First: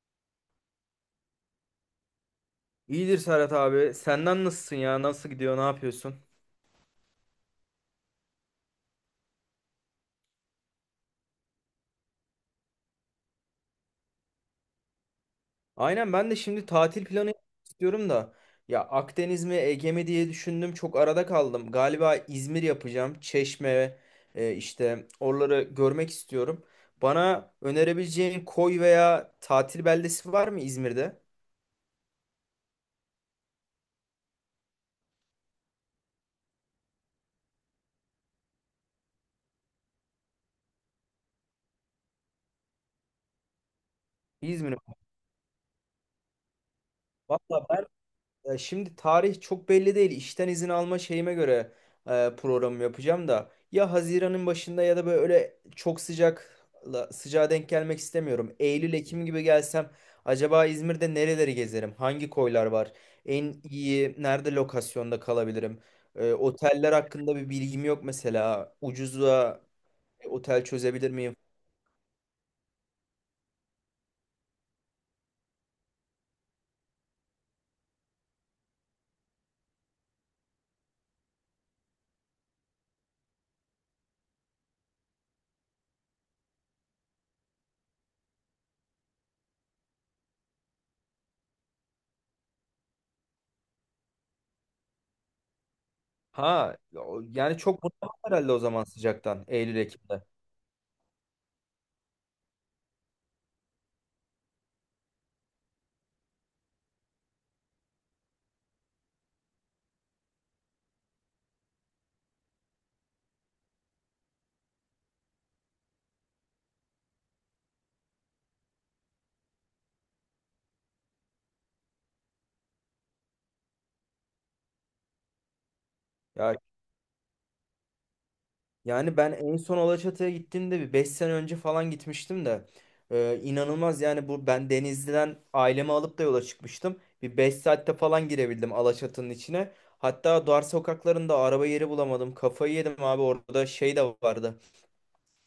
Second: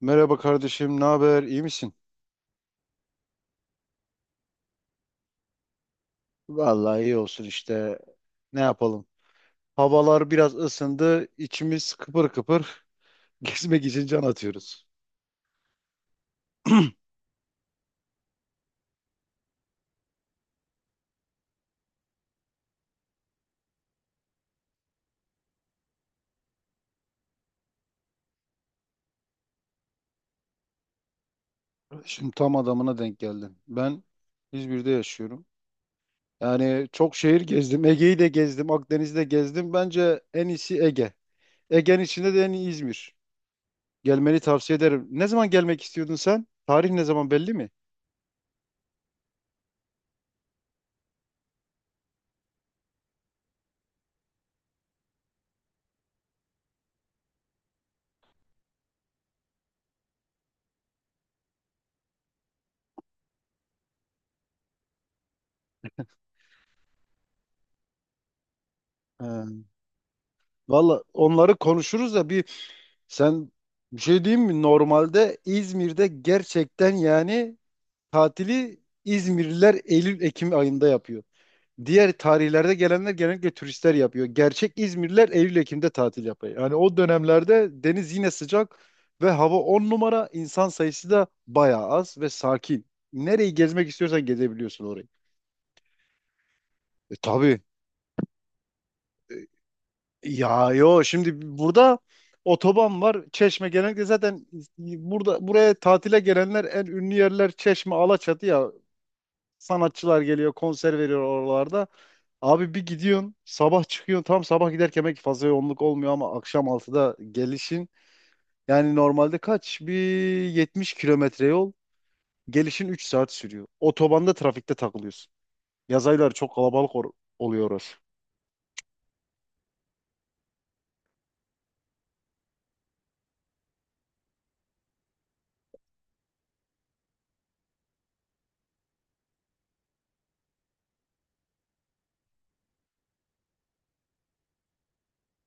Merhaba kardeşim, ne haber? İyi misin? İyidir Serhat abi. Senden nasılsın ya? Nasıl gidiyor? Ne yapıyorsun? Vallahi iyi olsun işte. Ne yapalım? Havalar biraz ısındı, içimiz kıpır kıpır. Gezmek için can atıyoruz. Aynen ben de şimdi tatil planı istiyorum da. Ya Akdeniz mi Ege mi diye düşündüm. Çok arada kaldım. Galiba İzmir yapacağım. Çeşme, işte oraları görmek istiyorum. Bana önerebileceğin koy veya tatil beldesi var mı İzmir'de? Şimdi tam adamına denk geldin. Ben İzmir'de yaşıyorum. Yani çok şehir gezdim. Ege'yi de gezdim, Akdeniz'i de gezdim. Bence en iyisi Ege. Ege'nin içinde de en iyi İzmir. Gelmeni İzmir'e. tavsiye ederim. Ne zaman gelmek istiyordun sen? Tarih ne zaman belli Valla, mi? ya şimdi tarih çok belli değil. İşten izin alma şeyime göre programı yapacağım da ya Haziran'ın başında ya da böyle çok sıcağa denk gelmek istemiyorum. Eylül, Ekim gibi gelsem acaba İzmir'de nereleri gezerim? Hangi koylar var? En iyi nerede lokasyonda kalabilirim? E, oteller hakkında bir bilgim yok mesela. Ucuza Ee, otel Valla çözebilir miyim? onları konuşuruz da Sen bir şey diyeyim mi? Normalde İzmir'de gerçekten yani tatili İzmirliler Eylül-Ekim ayında yapıyor. Diğer tarihlerde gelenler genellikle turistler yapıyor. Gerçek İzmirliler Eylül-Ekim'de tatil yapıyor. Yani o dönemlerde deniz yine sıcak ve hava 10 numara, insan sayısı da bayağı az ve sakin. Nereyi gezmek istiyorsan gezebiliyorsun orayı. Ha, yani Tabii. çok bunaldım herhalde o zaman sıcaktan Eylül, Ekim'de. Ya, yo, şimdi burada otoban var. Çeşme genellikle zaten burada buraya tatile gelenler en ünlü yerler Çeşme, Alaçatı ya. Sanatçılar geliyor, konser veriyor oralarda. Abi bir gidiyorsun, sabah çıkıyorsun. Tam sabah giderken belki fazla yoğunluk olmuyor ama akşam 6'da gelişin. Yani normalde kaç? Bir 70 kilometre yol. Gelişin 3 saat sürüyor. Otobanda trafikte takılıyorsun. Yaz ayları Ya, çok kalabalık oluyor orası. yani ben en son Alaçatı'ya gittiğimde bir 5 sene önce falan gitmiştim de, inanılmaz yani bu ben Denizli'den ailemi alıp da yola çıkmıştım. Bir 5 saatte falan girebildim Alaçatı'nın içine. Hatta dar sokaklarında araba yeri bulamadım. Kafayı yedim abi, orada şey de vardı,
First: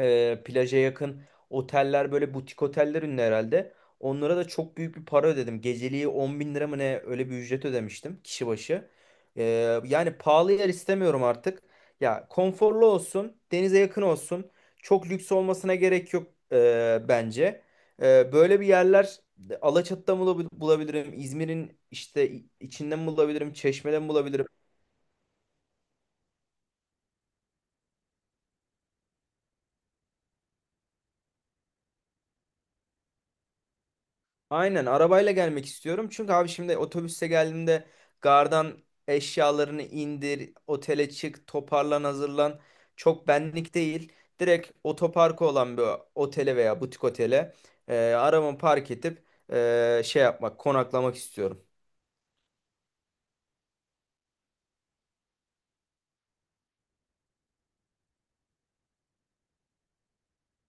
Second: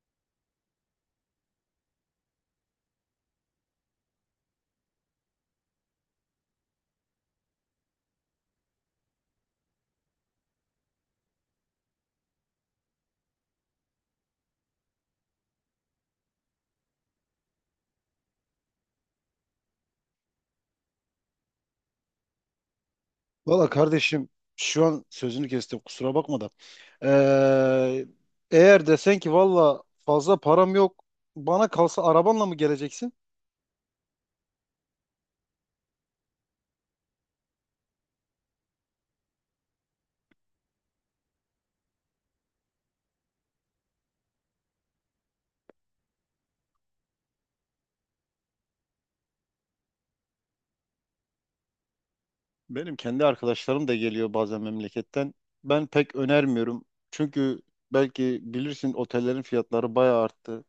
plaja yakın oteller böyle butik oteller ünlü herhalde. Onlara da çok büyük bir para ödedim. Geceliği 10 bin lira mı ne, öyle bir ücret ödemiştim kişi başı. E, yani pahalı yer istemiyorum artık. Ya konforlu olsun, denize yakın olsun. Çok lüks olmasına gerek yok, bence. E, böyle bir yerler Alaçatı'da mı bulabilirim? İzmir'in işte içinde mi bulabilirim? Valla Çeşme'de mi kardeşim bulabilirim? şu an sözünü kestim kusura bakma da. Ee, Eğer desen ki valla fazla param yok, bana kalsa arabanla mı geleceksin? Aynen arabayla gelmek istiyorum. Çünkü abi şimdi otobüste geldiğimde gardan eşyalarını indir, otele çık, toparlan, hazırlan. Çok benlik değil. Direkt otoparkı olan bir otele veya butik otele arabamı park edip, şey yapmak, konaklamak istiyorum. Benim kendi arkadaşlarım da geliyor bazen memleketten. Ben pek önermiyorum. Çünkü belki bilirsin otellerin fiyatları bayağı arttı.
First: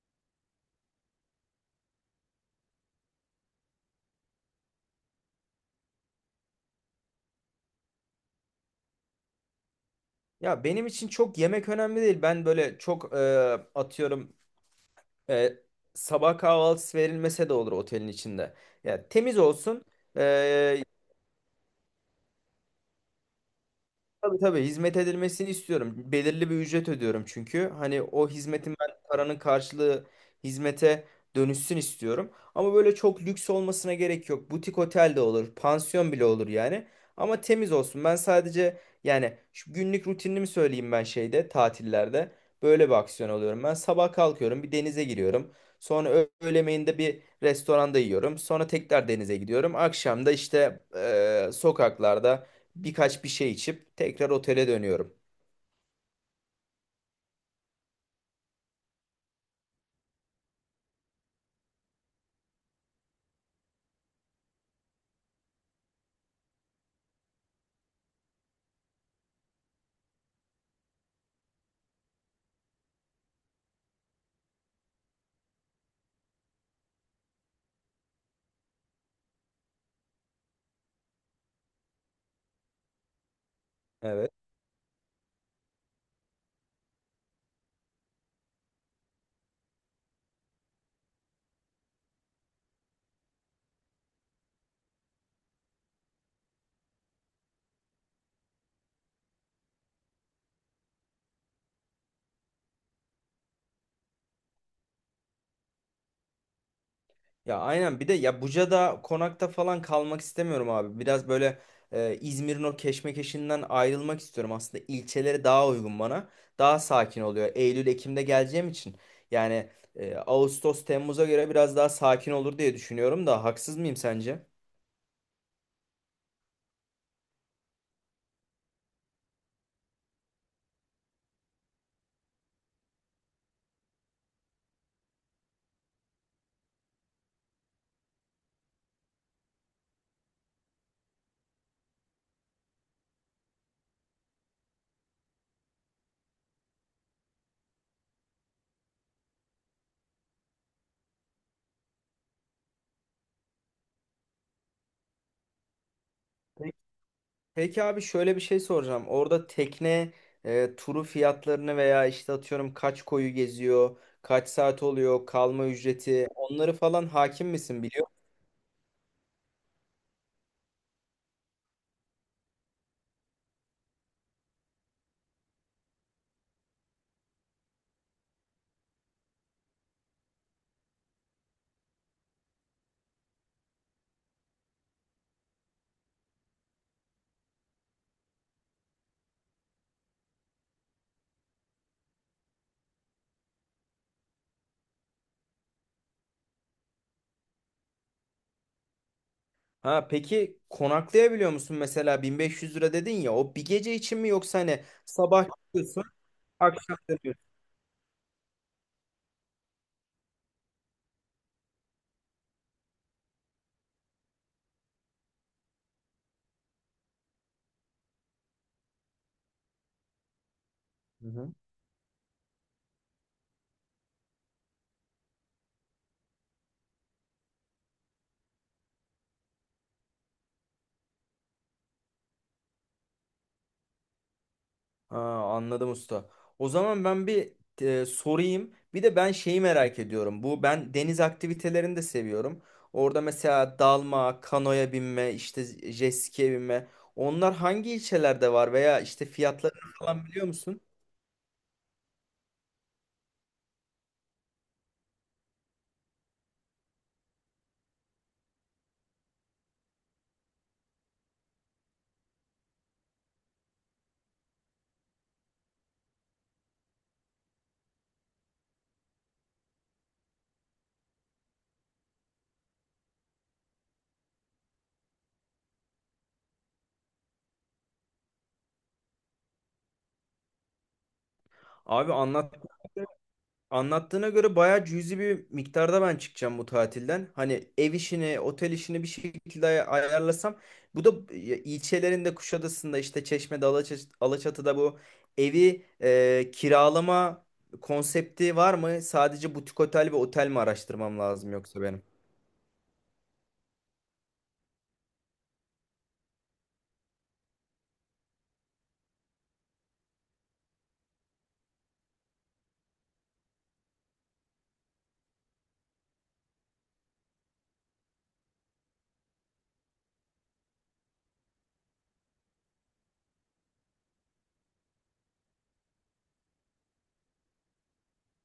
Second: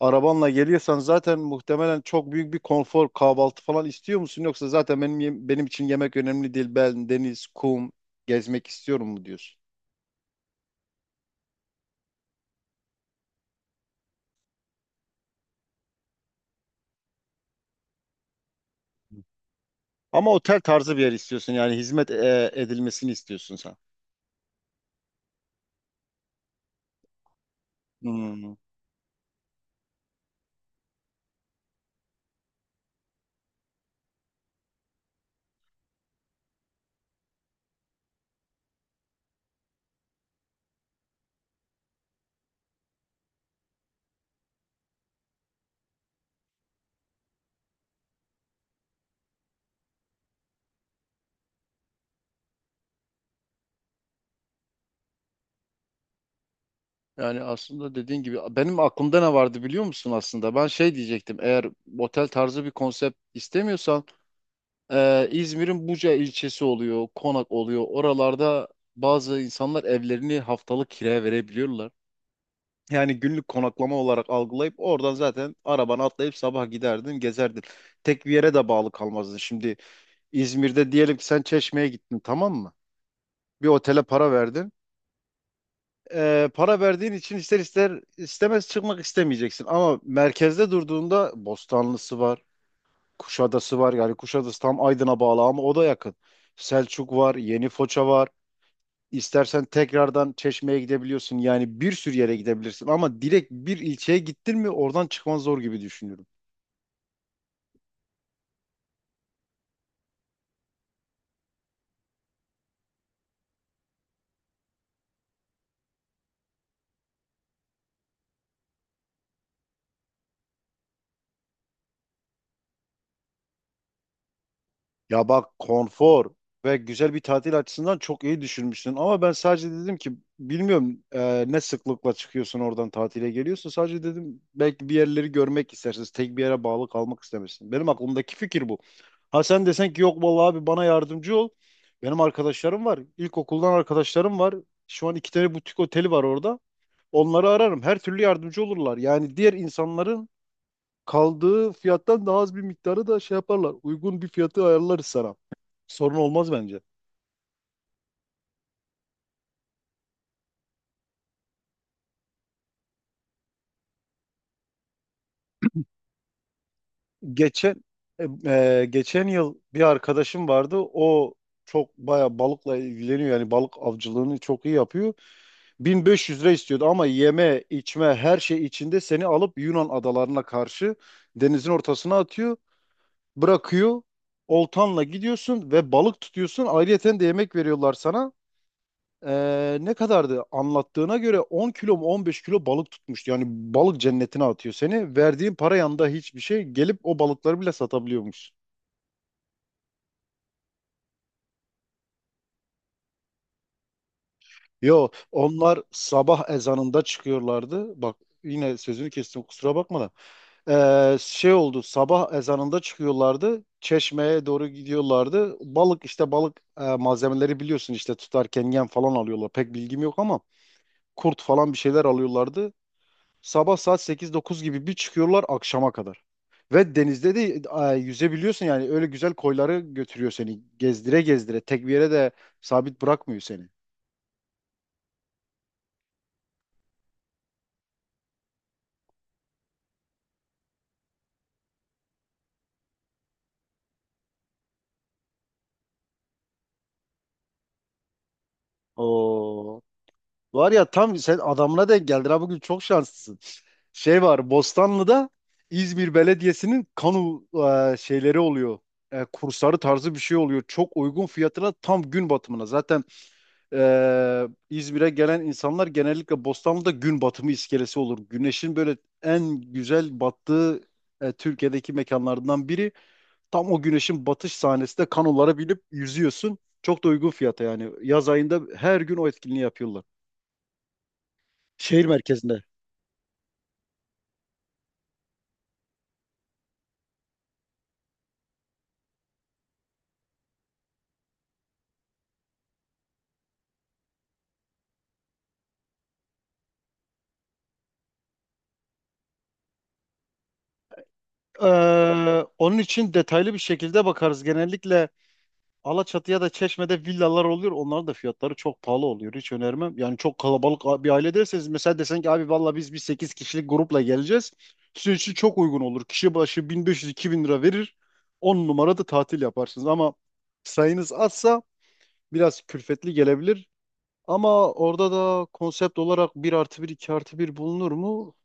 Arabanla geliyorsan zaten muhtemelen çok büyük bir konfor, kahvaltı falan istiyor musun? Yoksa zaten benim benim için yemek önemli değil. Ben deniz, kum, gezmek istiyorum mu diyorsun? Ya benim için çok yemek önemli değil. Ben böyle çok, atıyorum, e, sabah kahvaltısı verilmese de olur otelin içinde. Ya temiz olsun. Ama otel e, tarzı bir yer istiyorsun, yani hizmet edilmesini istiyorsun sen. Tabii tabii hizmet edilmesini istiyorum. Belirli bir ücret ödüyorum çünkü. Hani o Hmm. hizmetin ben paranın karşılığı hizmete dönüşsün istiyorum. Ama böyle çok lüks olmasına gerek yok. Butik otel de olur, pansiyon bile olur yani. Ama temiz olsun. Ben sadece yani şu günlük rutinimi söyleyeyim ben şeyde tatillerde. Böyle bir aksiyon alıyorum. Ben sabah kalkıyorum, bir denize giriyorum. Sonra öğle yemeğinde bir restoranda yiyorum. Sonra tekrar denize gidiyorum. Akşam da işte sokaklarda birkaç bir şey içip tekrar otele dönüyorum. Yani aslında dediğin gibi benim aklımda ne vardı biliyor musun aslında? Ben şey diyecektim, eğer otel tarzı bir konsept istemiyorsan İzmir'in Buca ilçesi oluyor, Konak oluyor. Oralarda bazı insanlar evlerini haftalık kiraya verebiliyorlar. Yani günlük konaklama olarak algılayıp oradan zaten arabana atlayıp sabah giderdin, gezerdin. Tek bir yere de bağlı kalmazdın. Şimdi İzmir'de diyelim ki sen Çeşme'ye gittin, tamam mı? Bir otele Evet. para verdin. Para verdiğin için ister istemez çıkmak istemeyeceksin. Ama merkezde durduğunda Bostanlısı var, Kuşadası var. Yani Kuşadası tam Aydın'a bağlı ama o da yakın. Selçuk var, Yeni Foça var. İstersen tekrardan Çeşme'ye gidebiliyorsun. Yani bir sürü yere gidebilirsin. Ama direkt bir ilçeye gittin mi oradan çıkman zor gibi düşünüyorum. Ya aynen bir de ya Buca'da konakta falan kalmak istemiyorum abi. Biraz böyle İzmir'in o keşmekeşinden ayrılmak istiyorum. Aslında ilçeleri daha uygun bana. Daha sakin oluyor. Eylül, Ekim'de geleceğim için. Yani, Ağustos, Temmuz'a göre biraz daha sakin olur diye düşünüyorum da haksız mıyım sence? Ya bak, konfor ve güzel bir tatil açısından çok iyi düşünmüşsün. Ama ben sadece dedim ki bilmiyorum, ne sıklıkla çıkıyorsun oradan tatile geliyorsun. Sadece dedim belki bir yerleri görmek istersiniz. Tek bir yere bağlı kalmak istemezsin. Benim aklımdaki fikir bu. Ha sen desen ki yok vallahi abi bana yardımcı ol. Benim arkadaşlarım var. İlkokuldan arkadaşlarım var. Şu an iki tane butik oteli var orada. Onları ararım. Her türlü yardımcı olurlar. Yani diğer insanların kaldığı fiyattan daha az bir miktarı da şey yaparlar. Uygun bir fiyatı ayarlarız sana. Sorun olmaz bence. Peki abi şöyle bir şey soracağım. Orada tekne turu fiyatlarını veya işte atıyorum kaç koyu geziyor, kaç saat oluyor, kalma ücreti onları falan hakim misin Geçen biliyor musun? geçen yıl bir arkadaşım vardı. O çok baya balıkla ilgileniyor. Yani balık avcılığını çok iyi yapıyor. 1500 lira istiyordu ama yeme, içme her şey içinde seni alıp Yunan adalarına karşı denizin ortasına atıyor, bırakıyor. Oltanla gidiyorsun ve balık tutuyorsun. Ayrıyeten de yemek veriyorlar sana. Ne kadardı? Anlattığına göre 10 kilo mu 15 kilo balık tutmuş. Yani balık cennetine atıyor seni. Verdiğin para yanında hiçbir şey, gelip o balıkları bile satabiliyormuş. Ha peki konaklayabiliyor musun mesela 1500 lira dedin ya, o bir gece için mi yoksa hani Yo, sabah onlar çıkıyorsun, sabah akşam ezanında dönüyorsun? çıkıyorlardı. Bak, yine sözünü kestim kusura bakma da. Şey oldu, sabah ezanında çıkıyorlardı. Çeşmeye doğru gidiyorlardı. Balık işte balık malzemeleri biliyorsun işte, tutarken yem falan alıyorlar. Pek bilgim yok ama Hı kurt hı. falan bir şeyler alıyorlardı. Sabah saat sekiz dokuz gibi bir çıkıyorlar, akşama kadar. Ve denizde de yüzebiliyorsun yani, öyle güzel koyları götürüyor seni. Gezdire gezdire tek bir yere de sabit bırakmıyor seni. Ha, anladım usta. O zaman ben bir sorayım. Bir de ben şeyi merak ediyorum. Bu ben deniz aktivitelerini de seviyorum. Orada mesela dalma, kanoya binme, işte jet ski'ye binme. Onlar hangi ilçelerde var veya işte Oo. fiyatlarını falan biliyor Var musun? ya, tam sen adamına denk geldin, ha bugün çok şanslısın. Şey var, Bostanlı'da İzmir Belediyesi'nin şeyleri oluyor. Kursları tarzı bir şey oluyor. Çok uygun fiyatına, tam gün batımına. Zaten İzmir'e gelen insanlar genellikle Bostanlı'da gün batımı iskelesi olur. Güneşin böyle en güzel battığı Türkiye'deki mekanlardan biri. Tam o güneşin batış sahnesinde kanolara binip yüzüyorsun. Çok da uygun fiyata yani. Yaz ayında her gün o etkinliği yapıyorlar. Şehir Abi anlat. merkezinde. Anlattığına göre bayağı cüzi bir miktarda ben çıkacağım bu tatilden. Hani ev işini, otel işini bir şekilde ayarlasam. Bu da ilçelerinde Kuşadası'nda işte Çeşme'de, Alaçatı'da bu evi kiralama konsepti var mı? Sadece butik otel ve otel mi araştırmam lazım yoksa benim? Ee, Onun için detaylı bir şekilde bakarız. Genellikle Alaçatı'ya da Çeşme'de villalar oluyor. Onların da fiyatları çok pahalı oluyor. Hiç önermem. Yani çok kalabalık bir aile derseniz, mesela desen ki abi valla biz bir 8 kişilik grupla geleceğiz. Sizin için çok uygun olur. Kişi başı 1500-2000 lira verir. 10 numarada tatil yaparsınız. Ama sayınız azsa biraz külfetli gelebilir. Ama orada da konsept olarak bir artı bir, 2 artı bir bulunur mu?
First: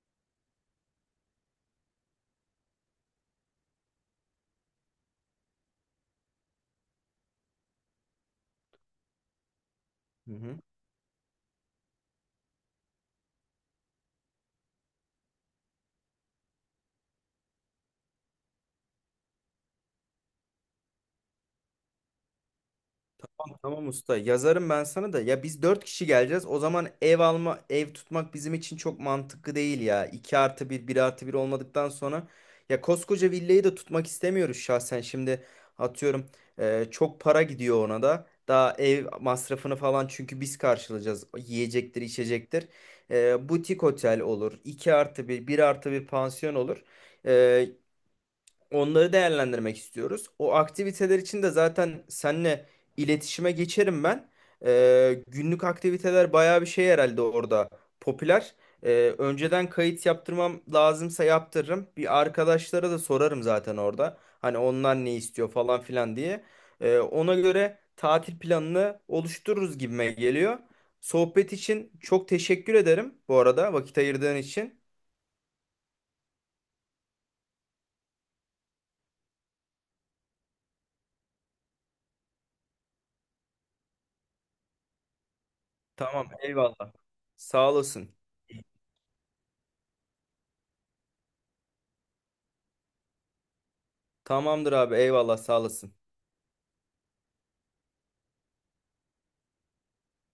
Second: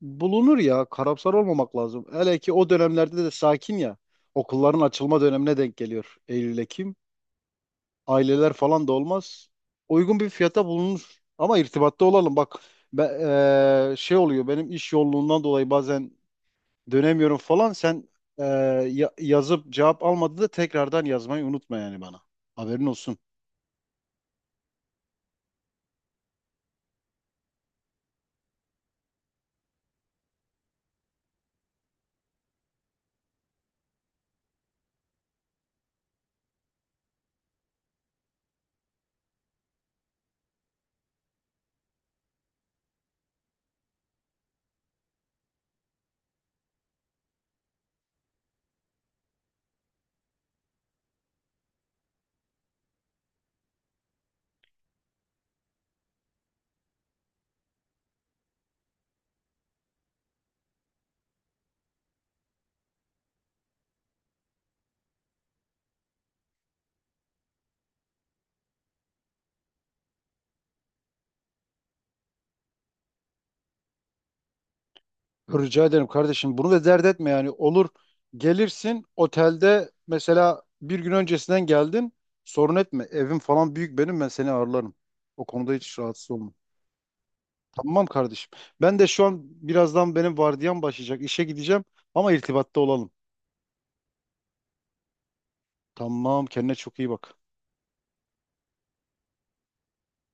Bulunur ya. Karamsar olmamak lazım. Hele ki o dönemlerde de sakin ya. Okulların açılma dönemine denk geliyor. Eylül, Ekim aileler falan da olmaz. Uygun bir Hı hı. fiyata bulunur. Ama irtibatta olalım. Bak ben, şey oluyor, benim iş yoğunluğundan dolayı bazen dönemiyorum falan. Sen eee, yazıp cevap almadığında tekrardan yazmayı unutma yani bana. Haberin olsun. Tamam tamam usta. Yazarım ben sana da. Ya biz dört kişi geleceğiz. O zaman ev alma, ev tutmak bizim için çok mantıklı değil ya. 2 artı bir, bir artı bir olmadıktan sonra. Ya koskoca villayı da tutmak istemiyoruz şahsen. Şimdi atıyorum, çok para gidiyor ona da. Daha ev masrafını falan çünkü biz karşılayacağız. Yiyecektir, içecektir. E, butik otel olur. 2 artı bir, bir artı bir pansiyon olur. E, onları değerlendirmek istiyoruz. O aktiviteler için de zaten seninle iletişime geçerim ben. Günlük aktiviteler bayağı bir şey herhalde orada popüler. Önceden kayıt yaptırmam lazımsa yaptırırım. Bir arkadaşlara da sorarım zaten orada. Hani onlar ne istiyor falan filan diye. Ona göre tatil planını oluştururuz gibime geliyor. Sohbet için çok teşekkür ederim bu arada vakit ayırdığın için. Rica ederim kardeşim. Bunu da dert etme yani. Olur gelirsin, otelde mesela bir gün öncesinden geldin. Sorun etme. Evim falan büyük benim, ben seni ağırlarım. O konuda hiç Tamam, rahatsız olma. eyvallah. Sağ Tamam olasın. kardeşim. Ben de şu an birazdan benim vardiyam başlayacak. İşe gideceğim ama irtibatta olalım. Tamamdır abi eyvallah sağ olasın. Tamam, kendine çok iyi bak.